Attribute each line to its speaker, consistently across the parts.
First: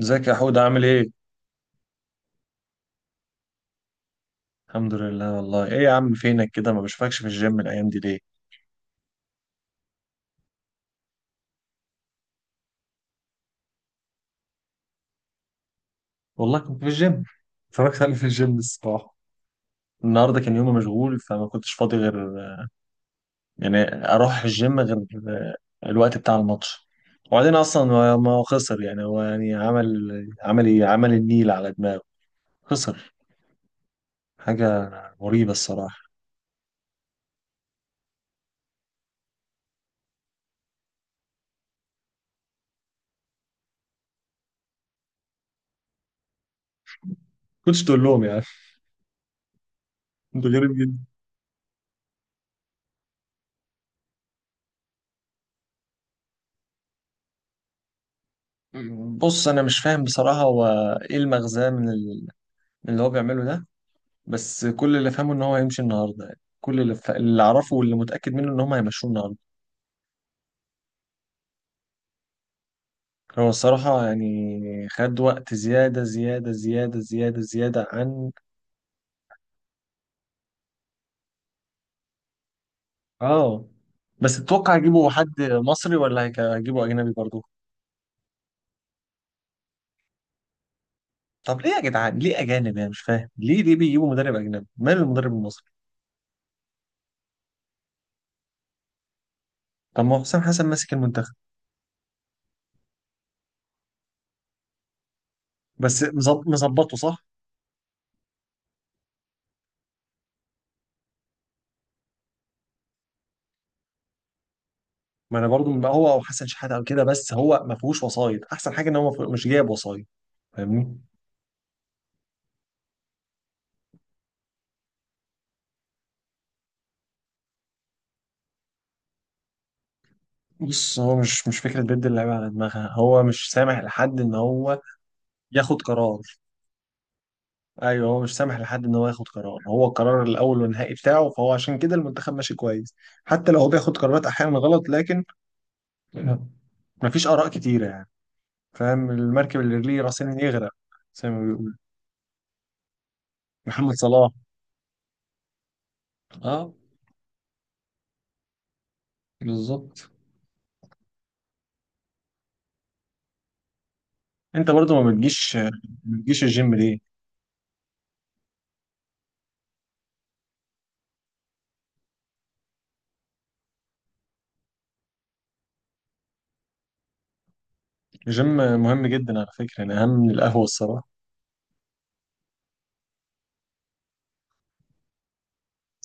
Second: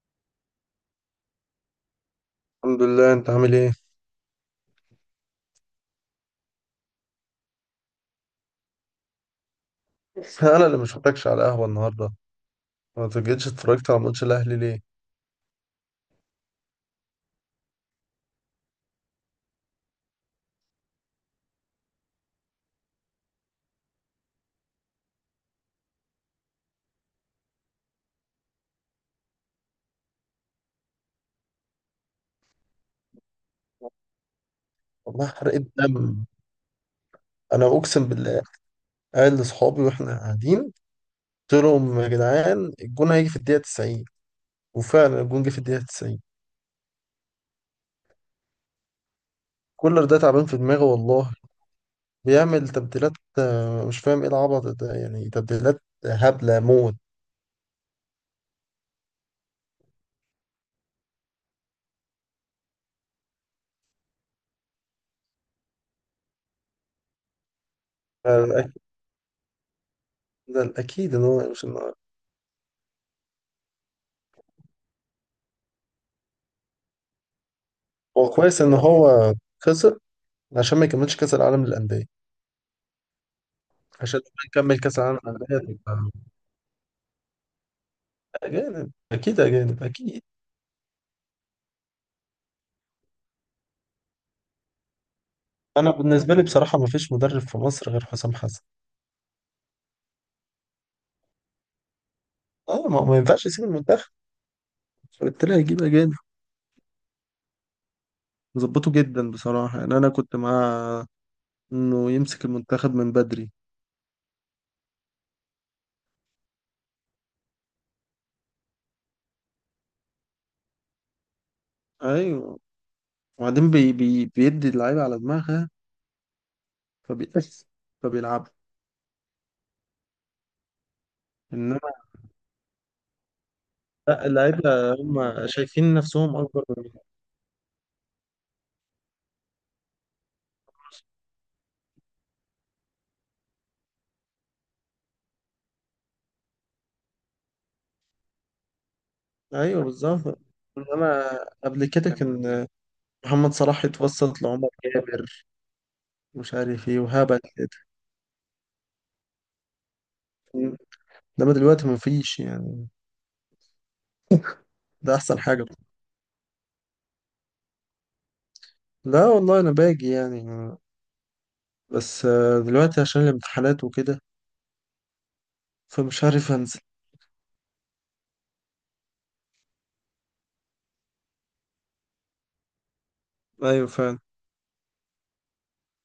Speaker 1: ازيك يا حود؟ عامل ايه؟
Speaker 2: الحمد لله، انت عامل ايه؟
Speaker 1: الحمد لله. والله ايه يا عم، فينك كده؟ ما بشوفكش في الجيم الايام دي ليه؟
Speaker 2: انا اللي ما شفتكش على قهوه النهارده. ما جيتش اتفرجت على ماتش الاهلي ليه؟
Speaker 1: والله كنت في الجيم، اتفرجت عليه في الجيم الصباح. النهارده كان يومي مشغول، فما كنتش فاضي غير يعني اروح الجيم غير الوقت بتاع الماتش. وبعدين اصلا ما هو خسر، يعني هو يعني عمل ايه، عمل النيل على دماغه، خسر حاجة
Speaker 2: والله
Speaker 1: مريبة
Speaker 2: حرقت دم.
Speaker 1: الصراحة.
Speaker 2: انا اقسم بالله، قايل لاصحابي واحنا قاعدين، قلت لهم يا جدعان الجون هيجي في الدقيقه 90، وفعلا الجون جه في الدقيقه 90.
Speaker 1: كنتش تقول لهم يعني.
Speaker 2: كولر ده تعبان
Speaker 1: انتوا
Speaker 2: في
Speaker 1: غريب
Speaker 2: دماغه
Speaker 1: جدا.
Speaker 2: والله. بيعمل تبديلات. مش فاهم ايه العبط ده، يعني تبديلات هبله موت.
Speaker 1: بص انا مش فاهم بصراحة، هو ايه المغزى من اللي هو بيعمله ده؟ بس كل اللي فهمه ان هو هيمشي النهارده، يعني اللي اعرفه واللي متاكد منه ان
Speaker 2: فالأك-
Speaker 1: هم هيمشوه النهارده.
Speaker 2: ده الاكيد ان هو مش النهارده.
Speaker 1: هو الصراحه يعني خد وقت زياده زياده زياده زياده زياده عن
Speaker 2: هو كويس ان هو خسر، عشان ما يكملش كاس العالم للانديه،
Speaker 1: اه
Speaker 2: عشان
Speaker 1: بس.
Speaker 2: لما
Speaker 1: تتوقع
Speaker 2: نكمل كاس
Speaker 1: يجيبوا
Speaker 2: العالم
Speaker 1: حد
Speaker 2: للانديه.
Speaker 1: مصري ولا هيجيبوا اجنبي برضه؟
Speaker 2: أجانب أكيد، أجانب أكيد.
Speaker 1: طب ليه يا جدعان، ليه اجانب؟ انا مش فاهم ليه، ليه بيجيبوا مدرب اجنبي؟ مال المدرب المصري؟
Speaker 2: أنا بالنسبة لي بصراحة ما فيش مدرب في مصر غير حسام حسن.
Speaker 1: طب ما هو حسام حسن ماسك المنتخب،
Speaker 2: أه، ما ينفعش يسيب المنتخب، فبالتالي هيجيب
Speaker 1: بس
Speaker 2: أجانب.
Speaker 1: مظبطه صح.
Speaker 2: ظبطه جدا بصراحة، يعني أنا كنت مع إنه يمسك المنتخب من بدري.
Speaker 1: ما انا برضه هو او حسن شحاته او كده، بس هو ما فيهوش وسايط، احسن حاجه ان هو ما فيه- مش جايب وسايط. فاهمني؟
Speaker 2: أيوه. وبعدين بي بي بيدي اللعيبة على دماغها، فبيأس، فبيلعبوا.
Speaker 1: بص هو مش
Speaker 2: إنما
Speaker 1: فكرة بيد اللعيبة على دماغها، هو مش سامح لحد
Speaker 2: لا،
Speaker 1: ان هو
Speaker 2: اللعيبة هم
Speaker 1: ياخد
Speaker 2: شايفين
Speaker 1: قرار.
Speaker 2: نفسهم أكبر منهم.
Speaker 1: ايوه، هو مش سامح لحد ان هو ياخد قرار، هو القرار الاول والنهائي بتاعه، فهو عشان كده المنتخب ماشي كويس. حتى لو هو بياخد قرارات احيانا غلط، لكن مفيش اراء كتيرة يعني. فاهم المركب اللي
Speaker 2: أيوه
Speaker 1: ليه
Speaker 2: بالظبط.
Speaker 1: راسين يغرق، زي
Speaker 2: إنما
Speaker 1: ما بيقول.
Speaker 2: قبل كده كان محمد صلاح
Speaker 1: محمد صلاح.
Speaker 2: يتوسط لعمر جابر، مش
Speaker 1: اه،
Speaker 2: عارف إيه وهبل كده.
Speaker 1: بالظبط.
Speaker 2: انما دلوقتي مفيش يعني.
Speaker 1: انت برضو ما
Speaker 2: ده احسن
Speaker 1: بتجيش
Speaker 2: حاجة.
Speaker 1: ما بتجيش الجيم ليه؟
Speaker 2: لا والله انا باجي يعني، بس دلوقتي عشان الامتحانات وكده، فمش عارف انزل.
Speaker 1: الجيم مهم جدا على فكرة، يعني اهم من القهوة الصراحة.
Speaker 2: ايوه فعلا.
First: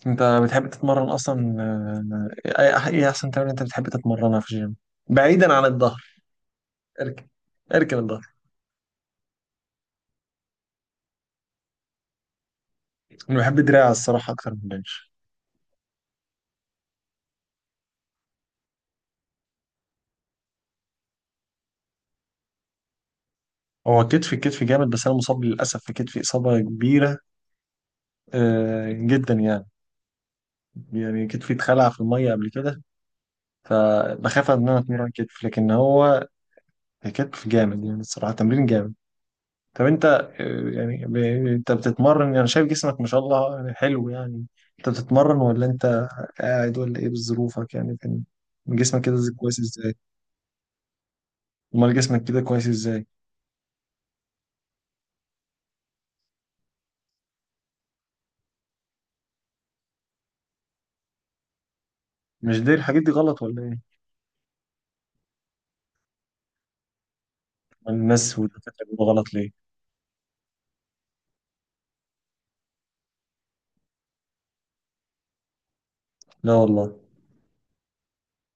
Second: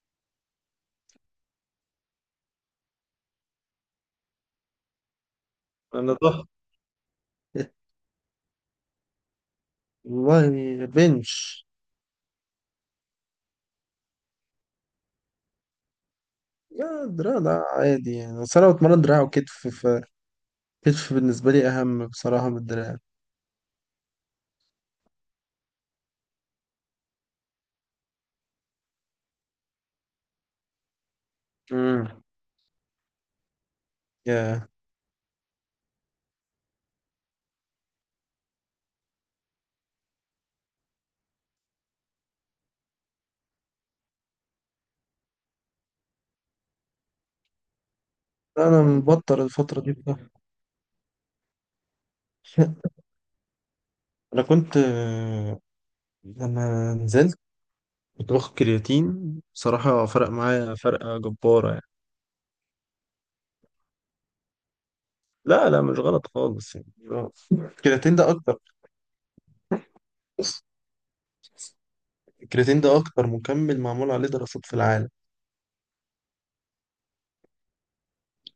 Speaker 1: انت بتحب تتمرن اصلا؟ ايه احسن تمرين انت بتحب تتمرنها في الجيم بعيدا عن الظهر؟
Speaker 2: انا ضحى،
Speaker 1: اركب، اركب الظهر.
Speaker 2: والله. بنش.
Speaker 1: انا بحب دراع الصراحه اكتر من البنش.
Speaker 2: يا دراع ده عادي يعني، بس انا بتمرن دراع وكتف، فكتف بالنسبة لي اهم بصراحة من الدراع.
Speaker 1: هو كتفي كتفي جامد، بس انا مصاب للاسف في كتفي اصابه كبيره جدا يعني. يعني كتفي اتخلع في
Speaker 2: امم
Speaker 1: الميه قبل كده، فبخاف
Speaker 2: يا
Speaker 1: ان انا اتمرن كتف، لكن هو كتف جامد يعني الصراحه تمرين جامد. طب انت يعني انت بتتمرن؟ يعني شايف جسمك ما شاء الله، يعني حلو يعني. انت بتتمرن ولا انت قاعد؟ ولا ايه بظروفك يعني؟ كان
Speaker 2: انا
Speaker 1: جسمك كده
Speaker 2: مبطل
Speaker 1: كويس
Speaker 2: الفترة دي
Speaker 1: ازاي؟
Speaker 2: بقى.
Speaker 1: امال جسمك كده كويس ازاي؟
Speaker 2: انا كنت لما نزلت كنت باخد كرياتين، بصراحة فرق معايا فرقة جبارة.
Speaker 1: مش دي الحاجات دي غلط ولا ايه؟
Speaker 2: لا لا، مش غلط خالص، يعني مش غلط.
Speaker 1: امال الناس والدكاتره بيقولوا غلط ليه؟
Speaker 2: بص الكرياتين ده اكتر مكمل معمول عليه دراسات في العالم،
Speaker 1: لا والله.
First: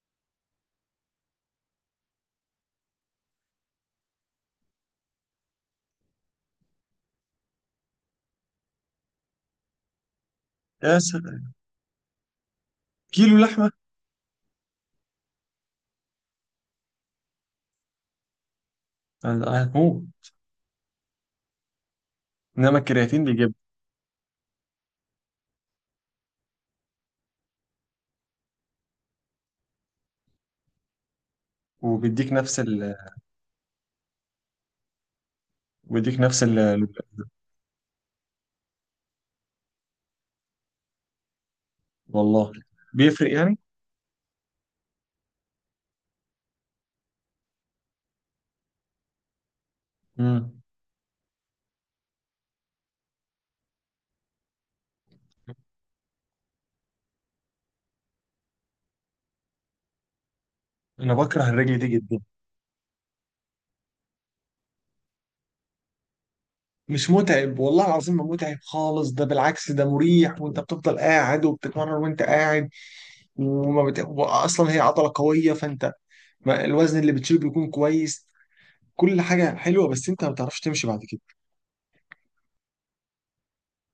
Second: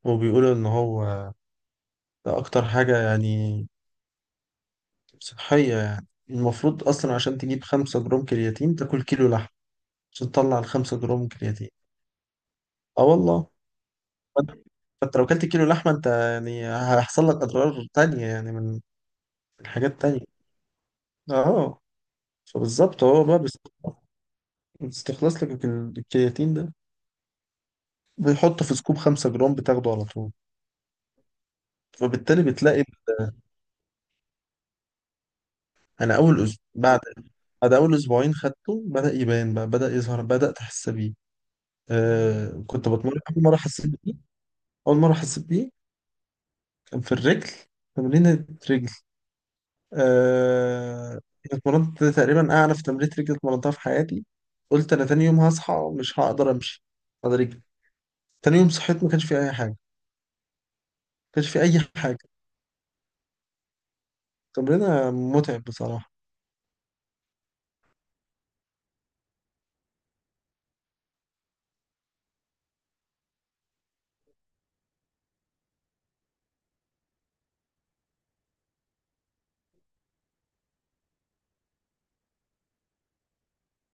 Speaker 2: وبيقولوا ان هو ده اكتر حاجة يعني صحية. يعني المفروض اصلا عشان تجيب خمسة جرام كرياتين تاكل كيلو لحم، عشان تطلع
Speaker 1: يا
Speaker 2: الخمسة جرام
Speaker 1: سلام!
Speaker 2: كرياتين. اه
Speaker 1: كيلو
Speaker 2: والله.
Speaker 1: لحمه!
Speaker 2: فانت، فأنت لو كلت كيلو لحمة انت يعني هيحصل لك اضرار تانية، يعني من حاجات
Speaker 1: هتموت.
Speaker 2: تانية. اه
Speaker 1: انما
Speaker 2: فبالظبط
Speaker 1: الكرياتين
Speaker 2: هو بقى
Speaker 1: بيجيب،
Speaker 2: بيستخلص، بيستخلص لك الكرياتين ده، بيحطه في سكوب خمسة جرام بتاخده على طول.
Speaker 1: وبيديك
Speaker 2: فبالتالي
Speaker 1: نفس
Speaker 2: بتلاقي،
Speaker 1: ال...
Speaker 2: انا
Speaker 1: بيديك
Speaker 2: اول
Speaker 1: نفس ال...
Speaker 2: اسبوع بعد اول اسبوعين خدته بدأ يبان بقى، بدأ يظهر، بدأت احس بيه.
Speaker 1: والله
Speaker 2: كنت بتمرن
Speaker 1: بيفرق
Speaker 2: اول مره
Speaker 1: يعني.
Speaker 2: حسيت بيه. اول مره حسيت بيه كان في الرجل، تمرين رجل.
Speaker 1: امم
Speaker 2: آه اتمرنت تقريبا اعنف تمرين رجل اتمرنتها في حياتي. قلت انا تاني يوم هصحى مش هقدر امشي، هقدر رجلي. تاني يوم صحيت ما كانش في اي حاجه، ما
Speaker 1: انا بكره
Speaker 2: كانش في
Speaker 1: الرجل
Speaker 2: اي
Speaker 1: دي
Speaker 2: حاجه
Speaker 1: جدا.
Speaker 2: تمرينه متعب بصراحه.
Speaker 1: مش متعب والله العظيم، ما متعب خالص، ده بالعكس ده مريح، وانت بتفضل قاعد وبتتمرن وانت قاعد. اصلا هي عضلة قوية، فانت الوزن اللي بتشيله بيكون كويس، كل حاجة حلوة، بس انت ما بتعرفش تمشي بعد كده.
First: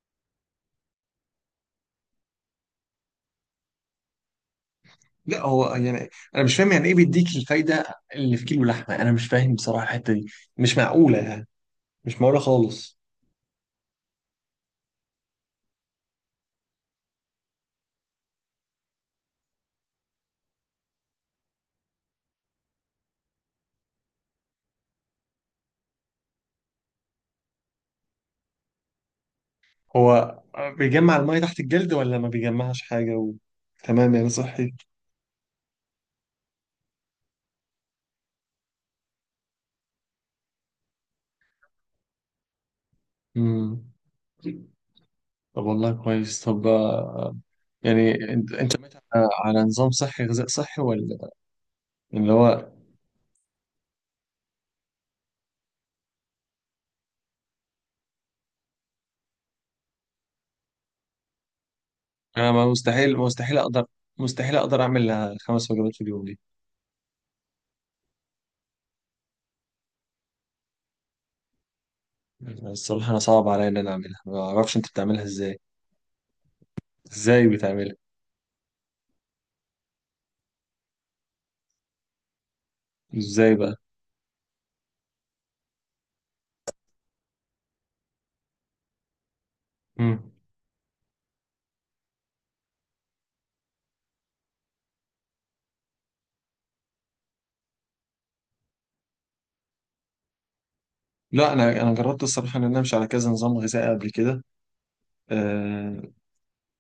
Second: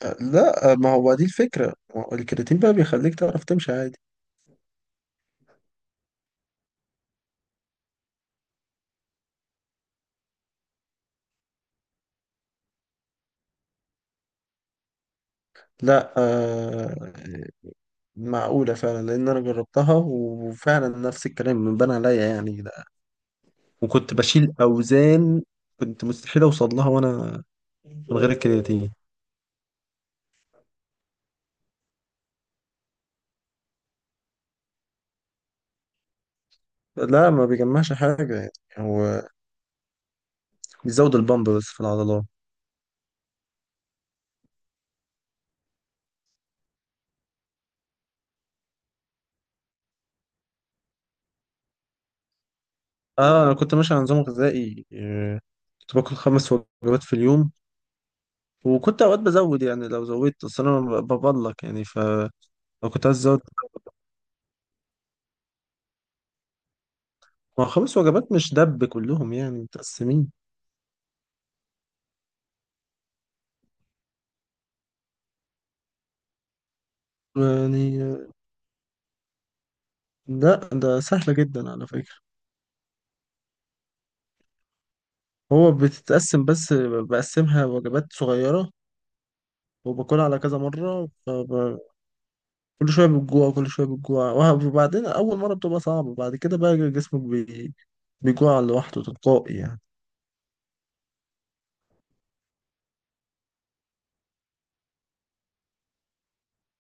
Speaker 2: لا، ما هو دي الفكره، ما هو الكرياتين بقى بيخليك تعرف تمشي عادي.
Speaker 1: لا هو يعني انا مش فاهم، يعني ايه بيديك الفايدة اللي في كيلو لحمة؟ انا مش فاهم بصراحة الحتة دي، مش معقولة يعني، مش معقولة خالص.
Speaker 2: لا، معقولة فعلا، لأن أنا جربتها وفعلا نفس الكلام بان عليا يعني ده. وكنت بشيل أوزان كنت مستحيل أوصل لها وأنا من غير الكرياتين.
Speaker 1: هو بيجمع المية تحت الجلد ولا ما بيجمعش حاجة تمام يعني صحي؟
Speaker 2: لا ما بيجمعش حاجة يعني، هو بيزود البامب بس في العضلات.
Speaker 1: امم. طب والله كويس. طب يعني انت انت ماشي على على نظام صحي غذاء صحي ولا؟ اللي هو
Speaker 2: اه انا كنت ماشي على نظام غذائي، كنت باكل خمس وجبات في اليوم. وكنت اوقات بزود يعني، لو زودت اصل انا ببلك، يعني فلو
Speaker 1: انا ما
Speaker 2: كنت
Speaker 1: مستحيل
Speaker 2: عايز ازود.
Speaker 1: مستحيل اقدر مستحيل اقدر اعمل خمس وجبات في اليوم دي.
Speaker 2: ما هو خمس وجبات مش دب كلهم يعني متقسمين
Speaker 1: الصراحه انا صعب عليا ان انا اعملها، ما اعرفش انت بتعملها ازاي؟ ازاي بتعملها؟
Speaker 2: يعني. لا ده سهلة جدا على فكرة.
Speaker 1: ازاي بقى؟
Speaker 2: هو بتتقسم بس، بقسمها وجبات صغيرة
Speaker 1: مم.
Speaker 2: وباكلها على كذا مرة. كل شوية بتجوع، كل شوية بتجوع. وبعدين أول مرة بتبقى صعبة، بعد كده بقى جسمك بي... بيجوع لوحده تلقائي يعني.
Speaker 1: لا انا جربت الصراحه ان انا امشي على كذا نظام غذائي قبل كده. آه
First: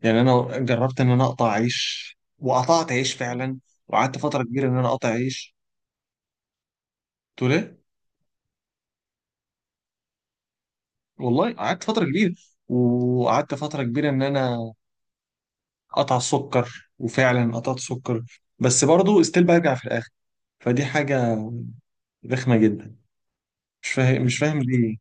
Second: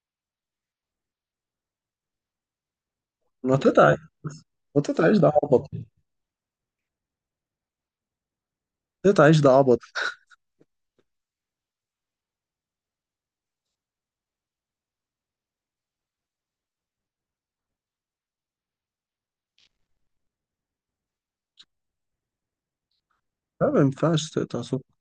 Speaker 1: يعني انا جربت ان انا اقطع عيش، وقطعت عيش
Speaker 2: ما
Speaker 1: فعلا،
Speaker 2: تقطع
Speaker 1: وقعدت فتره كبيره ان
Speaker 2: ما
Speaker 1: انا اقطع
Speaker 2: تقطعيش، ده
Speaker 1: عيش.
Speaker 2: عبط.
Speaker 1: تقول ايه؟
Speaker 2: تقطعيش ده عبط.
Speaker 1: والله قعدت فتره كبيره، وقعدت فتره كبيره ان انا قطع السكر، وفعلا قطعت سكر، بس برضه استيل برجع في الاخر. فدي حاجه رخمه جدا.
Speaker 2: لا ما
Speaker 1: مش فاهم
Speaker 2: ينفعش
Speaker 1: مش فاهم
Speaker 2: تقطع سكر.
Speaker 1: ليه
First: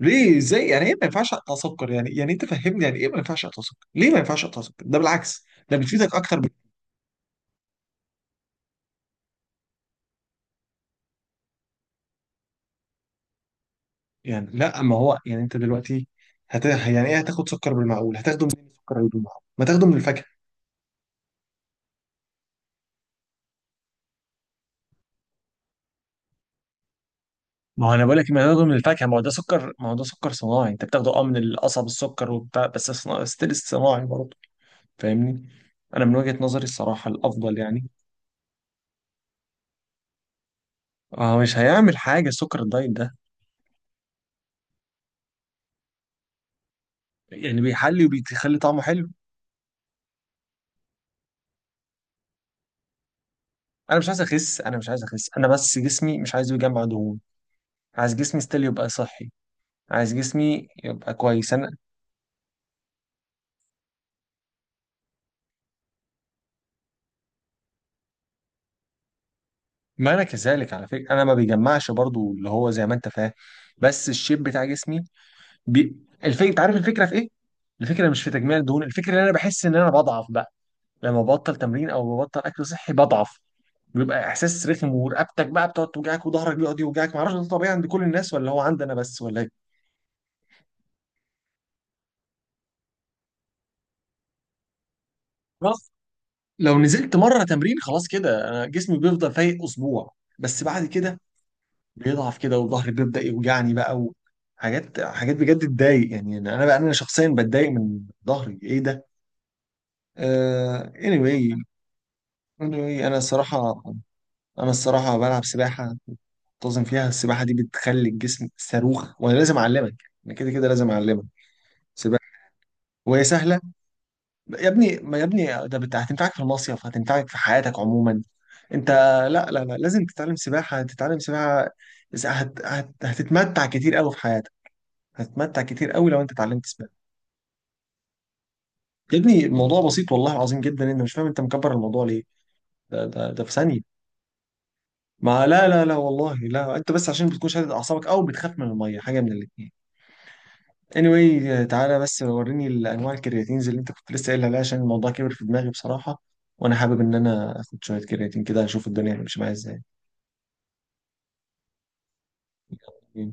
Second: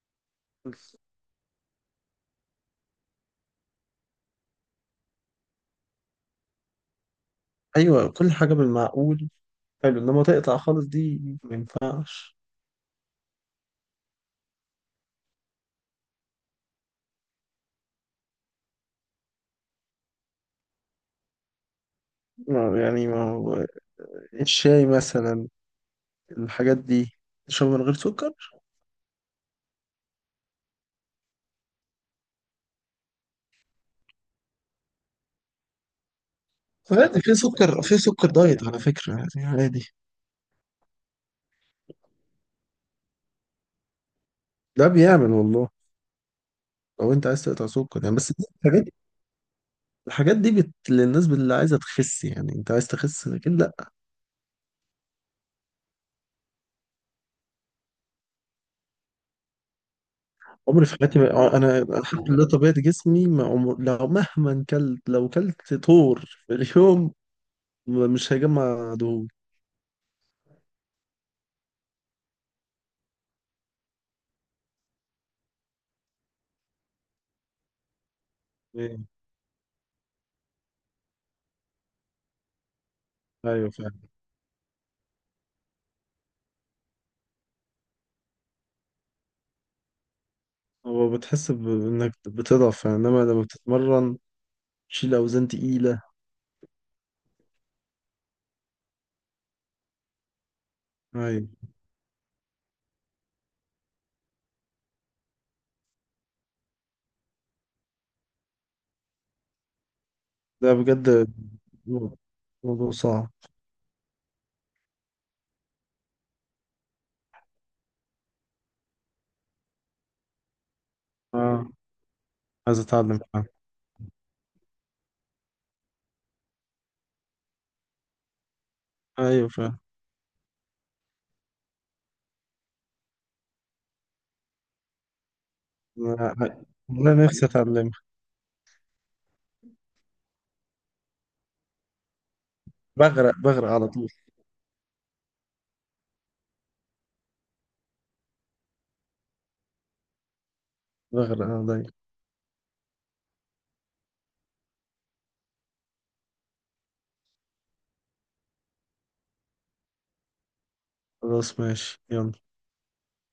Speaker 1: ليه ازاي؟ يعني ايه ما ينفعش اقطع سكر؟ يعني انت فهمني، يعني ايه ما ينفعش اقطع سكر؟ ليه ما ينفعش اقطع سكر؟ ده بالعكس ده بتفيدك اكتر
Speaker 2: أيوة، كل حاجة بالمعقول حلو، إنما تقطع خالص دي ما ينفعش.
Speaker 1: يعني لا، ما هو يعني انت دلوقتي يعني ايه هتاخد سكر بالمعقول؟ هتاخده منين السكر اللي بالمعقول؟ ما تاخده من الفاكهه.
Speaker 2: يعني ما هو الشاي مثلا، الحاجات دي تشرب من
Speaker 1: ما هو
Speaker 2: غير
Speaker 1: انا بقول لك
Speaker 2: سكر.
Speaker 1: ما تاخده من الفاكهه، ما هو ده سكر، ما هو ده سكر صناعي، انت بتاخده من القصب، السكر وبتاع، بس ستيل صناعي برضه. فاهمني؟ انا من وجهة نظري الصراحة
Speaker 2: عادي،
Speaker 1: الافضل يعني.
Speaker 2: في سكر دايت على فكرة، يعني عادي.
Speaker 1: هو مش هيعمل حاجة سكر الدايت ده،
Speaker 2: ده بيعمل والله، لو انت عايز
Speaker 1: يعني
Speaker 2: تقطع
Speaker 1: بيحلي
Speaker 2: سكر يعني. بس دي
Speaker 1: وبيخلي طعمه
Speaker 2: الحاجات،
Speaker 1: حلو.
Speaker 2: الحاجات دي بت... للناس اللي عايزه تخس يعني. انت عايز تخس، لكن لا.
Speaker 1: انا مش عايز اخس، انا مش عايز اخس، انا بس جسمي مش عايزه يجمع دهون. عايز جسمي ستيل يبقى صحي، عايز جسمي
Speaker 2: عمري في
Speaker 1: يبقى
Speaker 2: حياتي
Speaker 1: كويس.
Speaker 2: ما...
Speaker 1: انا
Speaker 2: انا الحمد لله طبيعه جسمي، ما عمر... لو مهما كلت، لو كلت طور في اليوم مش هيجمع دهون.
Speaker 1: ما انا كذلك على فكرة، انا ما بيجمعش برضو اللي هو زي ما انت فاهم. بس الشيب بتاع جسمي بي... الفكرة، انت عارف الفكرة في ايه؟ الفكرة مش في تجميع الدهون،
Speaker 2: ايه.
Speaker 1: الفكرة ان انا بحس ان انا بضعف بقى، لما ببطل تمرين او ببطل اكل صحي بضعف.
Speaker 2: ايوه فعلا.
Speaker 1: بيبقى احساس رخم، ورقبتك بقى بتقعد توجعك، وظهرك بيقعد يوجعك. معرفش ده طبيعي عند كل الناس ولا هو عندي انا بس ولا ايه؟
Speaker 2: هو بتحس بانك بتضعف يعني، انما لما بتتمرن تشيل اوزان
Speaker 1: خلاص،
Speaker 2: تقيله.
Speaker 1: لو نزلت مره تمرين خلاص كده انا جسمي بيفضل فايق اسبوع، بس بعد كده
Speaker 2: ايوه
Speaker 1: بيضعف كده وظهري بيبدا يوجعني بقى. وحاجات حاجات بجد تضايق، يعني انا بقى انا شخصيا بتضايق من ظهري. ايه ده؟
Speaker 2: ده بجد
Speaker 1: Anyway,
Speaker 2: موضوع، موضوع
Speaker 1: انا
Speaker 2: صعب.
Speaker 1: الصراحه، انا الصراحه بلعب سباحه منتظم فيها. السباحه دي بتخلي الجسم صاروخ، وانا لازم اعلمك، انا كده كده لازم اعلمك
Speaker 2: اه
Speaker 1: سباحه.
Speaker 2: عايز اتعلم
Speaker 1: وهي
Speaker 2: فعلا.
Speaker 1: سهله. يا ابني، ما يا ابني، ده هتنفعك في المصيف، هتنفعك في حياتك عموما. انت
Speaker 2: ايوه
Speaker 1: لا لا لا،
Speaker 2: فعلا.
Speaker 1: لازم تتعلم سباحة، تتعلم سباحة. إذا هت هت هتتمتع كتير قوي في حياتك، هتتمتع كتير قوي لو انت
Speaker 2: انا
Speaker 1: اتعلمت سباحة.
Speaker 2: أنا نفسي اتعلمها.
Speaker 1: يا ابني الموضوع بسيط والله العظيم جدا، انت مش فاهم، انت مكبر الموضوع ليه؟ ده ده
Speaker 2: بغرق،
Speaker 1: ده في
Speaker 2: بغرق
Speaker 1: ثانية.
Speaker 2: على طول.
Speaker 1: ما لا لا لا والله لا، انت بس عشان بتكون شادد اعصابك او بتخاف من المية، حاجة من الاتنين.
Speaker 2: بغرق
Speaker 1: anyway،
Speaker 2: انا دايما.
Speaker 1: تعالى بس وريني الانواع الكرياتينز اللي انت كنت لسه قايل عليها، عشان الموضوع كبر في دماغي بصراحة، وانا حابب ان انا اخد شوية كرياتين كده اشوف الدنيا هتمشي معايا
Speaker 2: خلاص ماشي يلا
Speaker 1: ازاي؟